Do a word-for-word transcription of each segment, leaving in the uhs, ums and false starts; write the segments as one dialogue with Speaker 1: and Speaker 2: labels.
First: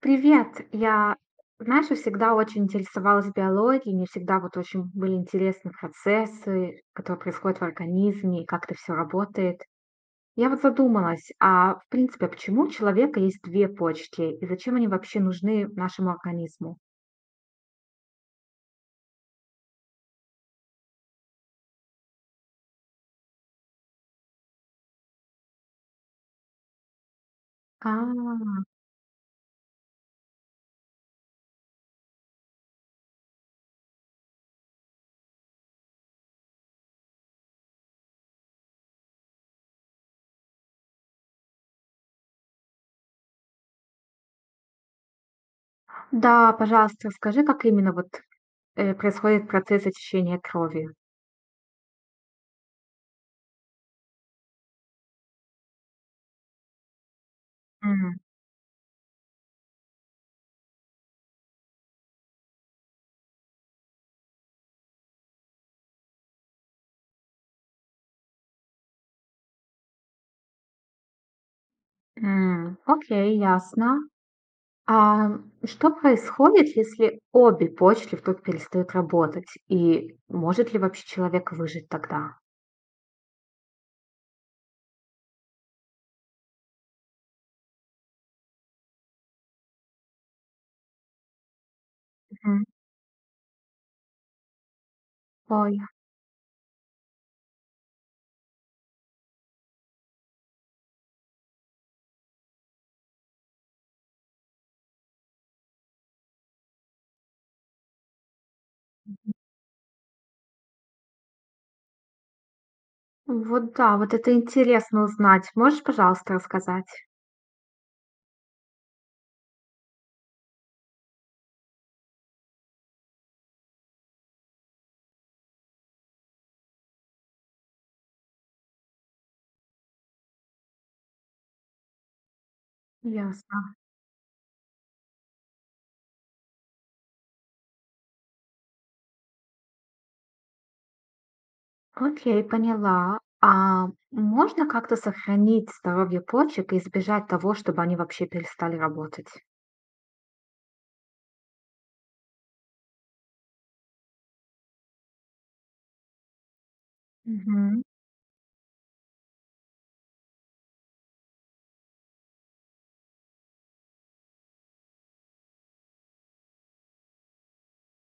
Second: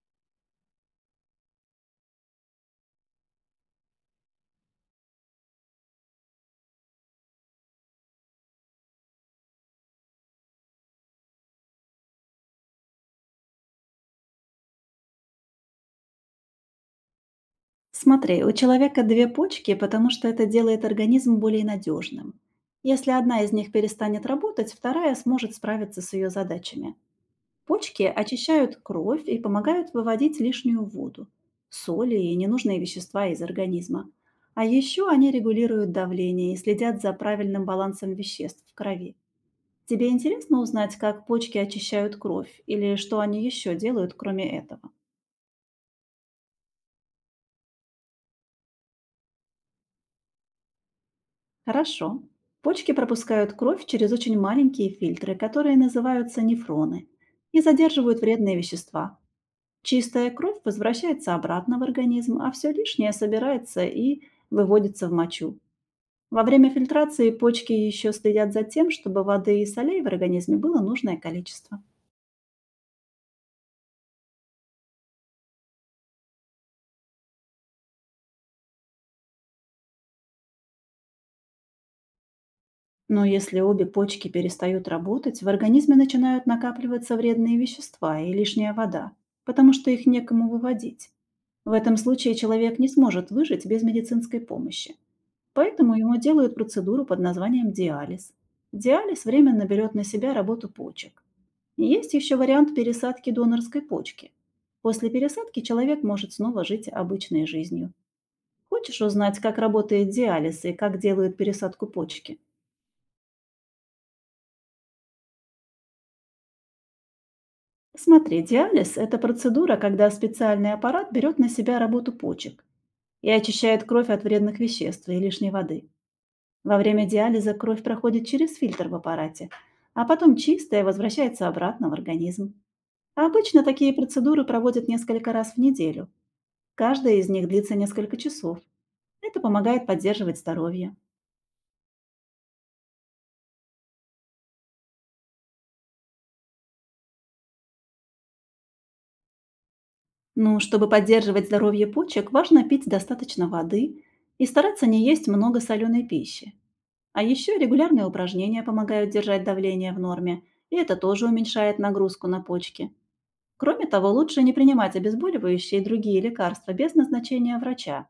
Speaker 1: Привет! Я, знаешь, я всегда очень интересовалась биологией, мне всегда вот очень были интересны процессы, которые происходят в организме, и как это все работает. Я вот задумалась, а в принципе, а почему у человека есть две почки и зачем они вообще нужны нашему организму?
Speaker 2: Смотри, у человека две почки, потому что это делает организм более надежным. Если одна из них перестанет работать, вторая сможет справиться с ее задачами.
Speaker 1: А,
Speaker 2: Почки очищают кровь и помогают выводить лишнюю воду, соли и ненужные вещества из организма. А еще они регулируют давление и следят за правильным балансом веществ в крови. Тебе интересно узнать, как почки очищают кровь или что они еще делают, кроме этого?
Speaker 1: да, пожалуйста, расскажи, как именно вот э, происходит процесс очищения крови.
Speaker 2: Хорошо. Почки пропускают кровь через очень маленькие фильтры, которые называются нефроны, и
Speaker 1: М,
Speaker 2: задерживают вредные вещества. Чистая кровь возвращается обратно в организм, а все лишнее собирается и выводится в мочу. Во время фильтрации почки еще следят за тем, чтобы воды и солей в организме было нужное количество.
Speaker 1: м, окей, ясно. А, что происходит, если обе почки вдруг перестают работать? И может ли вообще человек выжить тогда?
Speaker 2: Но если обе почки перестают работать, в организме начинают накапливаться вредные вещества и лишняя вода, потому что их некому выводить. В этом случае
Speaker 1: Мгм.
Speaker 2: человек не сможет выжить без медицинской помощи,
Speaker 1: Ой,
Speaker 2: поэтому ему делают процедуру под названием диализ. Диализ временно берет на себя работу почек. И есть еще вариант пересадки донорской почки. После пересадки человек может снова жить обычной жизнью. Хочешь узнать, как работает диализ и как делают пересадку почки?
Speaker 1: вот да, вот это интересно узнать. Можешь, пожалуйста, рассказать?
Speaker 2: Смотри, диализ – это процедура, когда специальный аппарат берет на себя работу почек и очищает кровь от вредных веществ и лишней воды. Во время диализа кровь проходит через фильтр в аппарате, а потом чистая возвращается обратно в организм. А
Speaker 1: Ясно.
Speaker 2: обычно такие процедуры проводят несколько раз в неделю. Каждая из них длится несколько часов. Это помогает поддерживать здоровье.
Speaker 1: Окей, поняла. А можно как-то сохранить здоровье почек и избежать того, чтобы они вообще перестали работать?
Speaker 2: Ну, чтобы поддерживать здоровье почек, важно пить достаточно воды и стараться не есть много соленой пищи. А еще
Speaker 1: Мгм.
Speaker 2: регулярные упражнения помогают держать давление в норме, и это тоже уменьшает нагрузку на почки. Кроме того, лучше не принимать обезболивающие и другие лекарства без назначения врача,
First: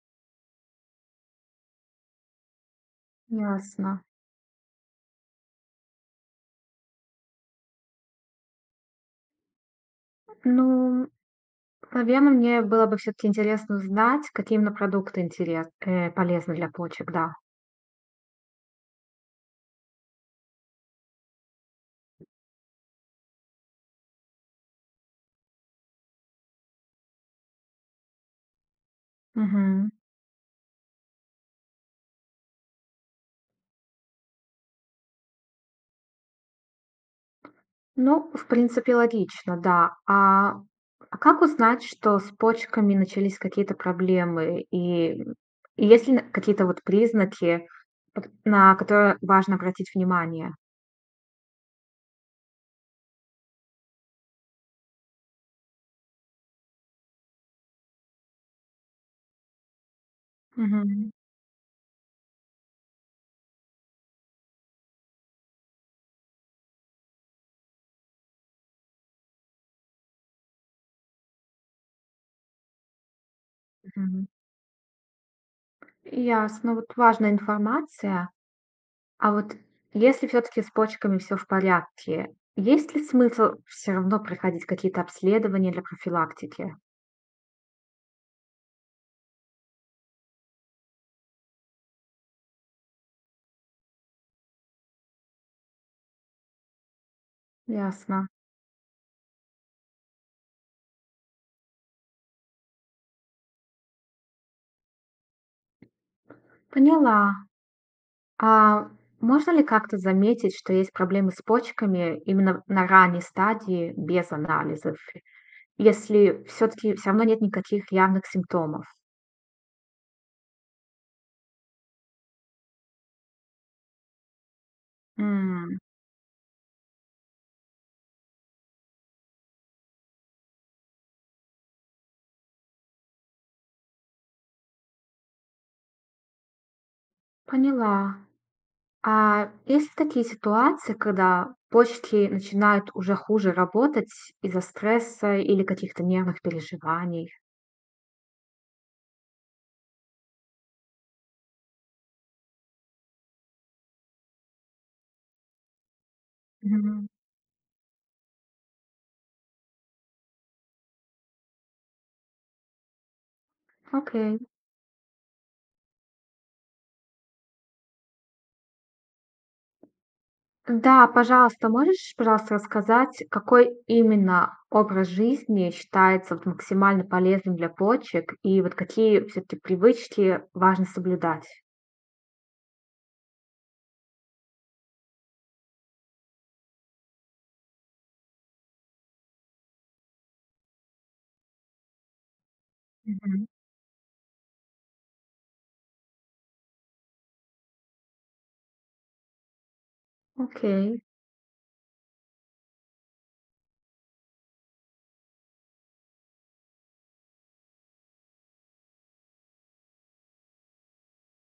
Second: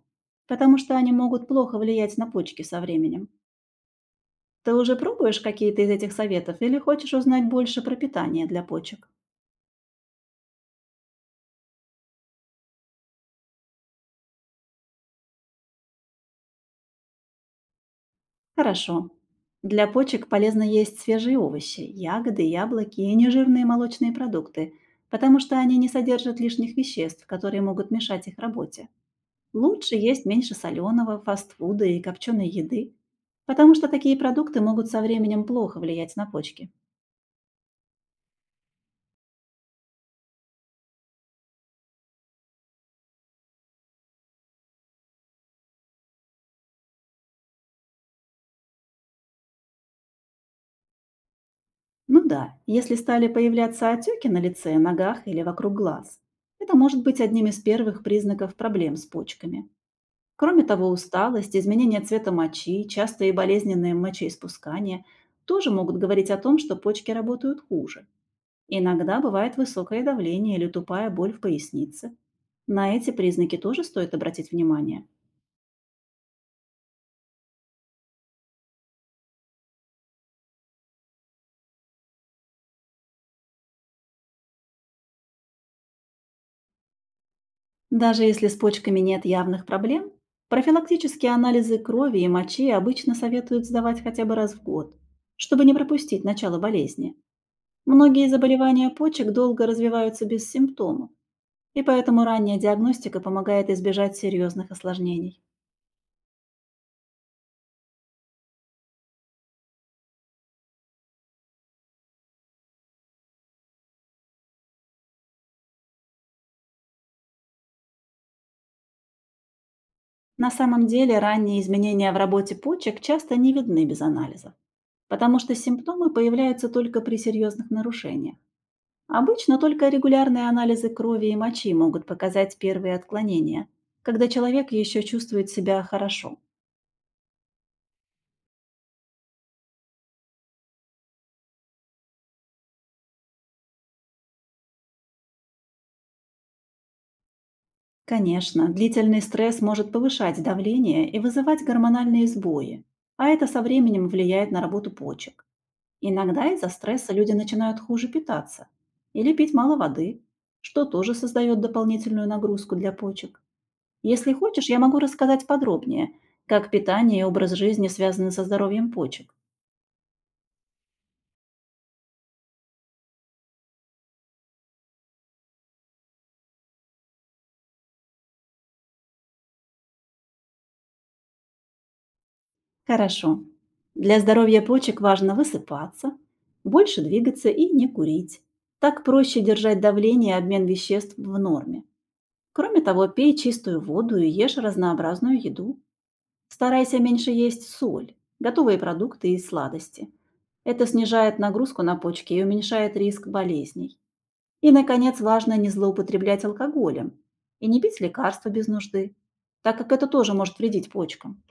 Speaker 2: потому что они могут плохо влиять на почки со временем.
Speaker 1: Ясно.
Speaker 2: Ты уже пробуешь какие-то из этих советов или хочешь узнать больше про питание для почек?
Speaker 1: Ну, наверное, мне было бы все-таки интересно узнать, какие именно продукты интерес, э, полезны для почек, да.
Speaker 2: Хорошо. Для почек полезно есть свежие овощи, ягоды, яблоки и нежирные молочные продукты, потому что они не содержат лишних веществ, которые могут мешать их работе.
Speaker 1: Мгм.
Speaker 2: Лучше есть меньше соленого, фастфуда и копченой еды, потому что такие продукты могут со временем плохо влиять на почки.
Speaker 1: Ну, в принципе, логично, да. А, а как узнать, что с почками начались какие-то проблемы? И, м, и есть ли н- какие-то вот признаки, п- на которые важно обратить внимание?
Speaker 2: Ну да, если стали появляться отеки на лице, ногах или вокруг глаз, это может быть одним из первых признаков проблем с почками. Кроме того,
Speaker 1: Мгм.
Speaker 2: усталость, изменение цвета мочи, частые болезненные мочеиспускания тоже могут говорить о том, что почки работают хуже. Иногда бывает высокое давление или тупая боль в пояснице. На эти признаки тоже стоит
Speaker 1: Мгм.
Speaker 2: обратить внимание.
Speaker 1: Ясно, вот важная информация. А вот если все-таки с почками все в порядке, есть ли смысл все равно проходить какие-то обследования для профилактики?
Speaker 2: Даже если с почками нет явных проблем, профилактические анализы крови и мочи обычно советуют сдавать хотя бы раз в год, чтобы не пропустить начало болезни.
Speaker 1: Ясно.
Speaker 2: Многие заболевания почек долго развиваются без симптомов, и поэтому ранняя диагностика помогает избежать серьезных осложнений.
Speaker 1: Поняла. А можно ли как-то заметить, что есть проблемы с почками именно на ранней стадии без анализов, если все-таки все равно нет никаких явных симптомов?
Speaker 2: На самом деле ранние изменения в работе почек часто не видны без анализа, потому что
Speaker 1: М,
Speaker 2: симптомы появляются только при серьезных нарушениях. Обычно только регулярные анализы крови и мочи могут показать первые отклонения, когда человек еще чувствует себя хорошо.
Speaker 1: поняла. А есть ли такие ситуации, когда почки начинают уже хуже работать из-за стресса или каких-то нервных переживаний?
Speaker 2: Конечно, длительный стресс может повышать давление и вызывать гормональные сбои, а это со временем влияет на работу почек. Иногда из-за
Speaker 1: Мгм.
Speaker 2: стресса люди начинают хуже питаться или пить мало воды, что тоже создает дополнительную нагрузку для почек. Если
Speaker 1: Окей.
Speaker 2: хочешь, я могу рассказать подробнее, как питание и образ жизни связаны со здоровьем почек.
Speaker 1: Да, пожалуйста, можешь, пожалуйста, рассказать, какой именно образ жизни считается вот максимально полезным для почек, и вот какие все-таки привычки важно соблюдать?
Speaker 2: Хорошо. Для здоровья почек важно высыпаться, больше двигаться и не курить. Так проще держать давление и обмен веществ в норме. Кроме того, пей
Speaker 1: Мгм.
Speaker 2: чистую воду и ешь разнообразную еду. Старайся меньше есть соль, готовые продукты и сладости. Это
Speaker 1: Окей,
Speaker 2: снижает нагрузку на почки и уменьшает риск болезней. И, наконец, важно не злоупотреблять алкоголем и не пить лекарства без нужды, так как это тоже может вредить почкам.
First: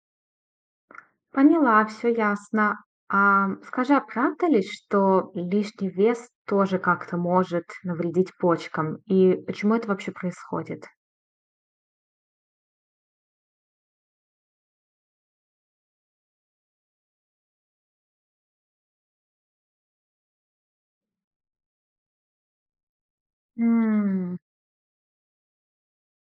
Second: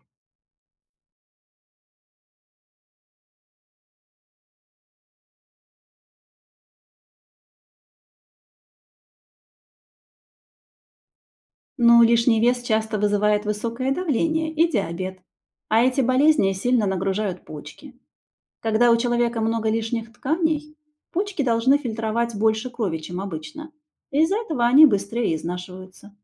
Speaker 1: поняла, все ясно. А, скажи, а правда ли, что лишний вес тоже как-то может навредить почкам? И почему это вообще происходит?
Speaker 2: Но лишний вес часто вызывает высокое давление и диабет, а эти болезни сильно нагружают почки. Когда у человека много лишних тканей, почки должны фильтровать больше крови, чем обычно. Из-за этого они быстрее изнашиваются.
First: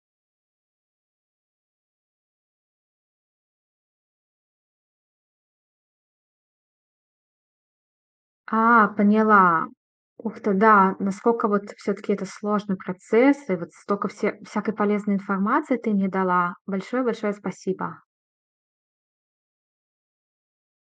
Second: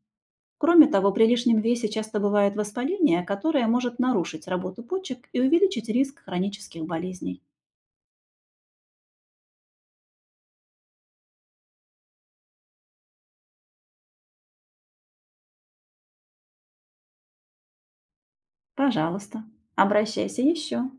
Speaker 2: Кроме того, при лишнем весе часто бывает воспаление, которое может нарушить работу почек и увеличить риск хронических болезней.
Speaker 1: А, поняла. Ух ты, да, насколько вот все таки это сложный процесс, и вот столько все всякой полезной информации ты мне дала. Большое-большое спасибо.
Speaker 2: Пожалуйста, обращайся еще.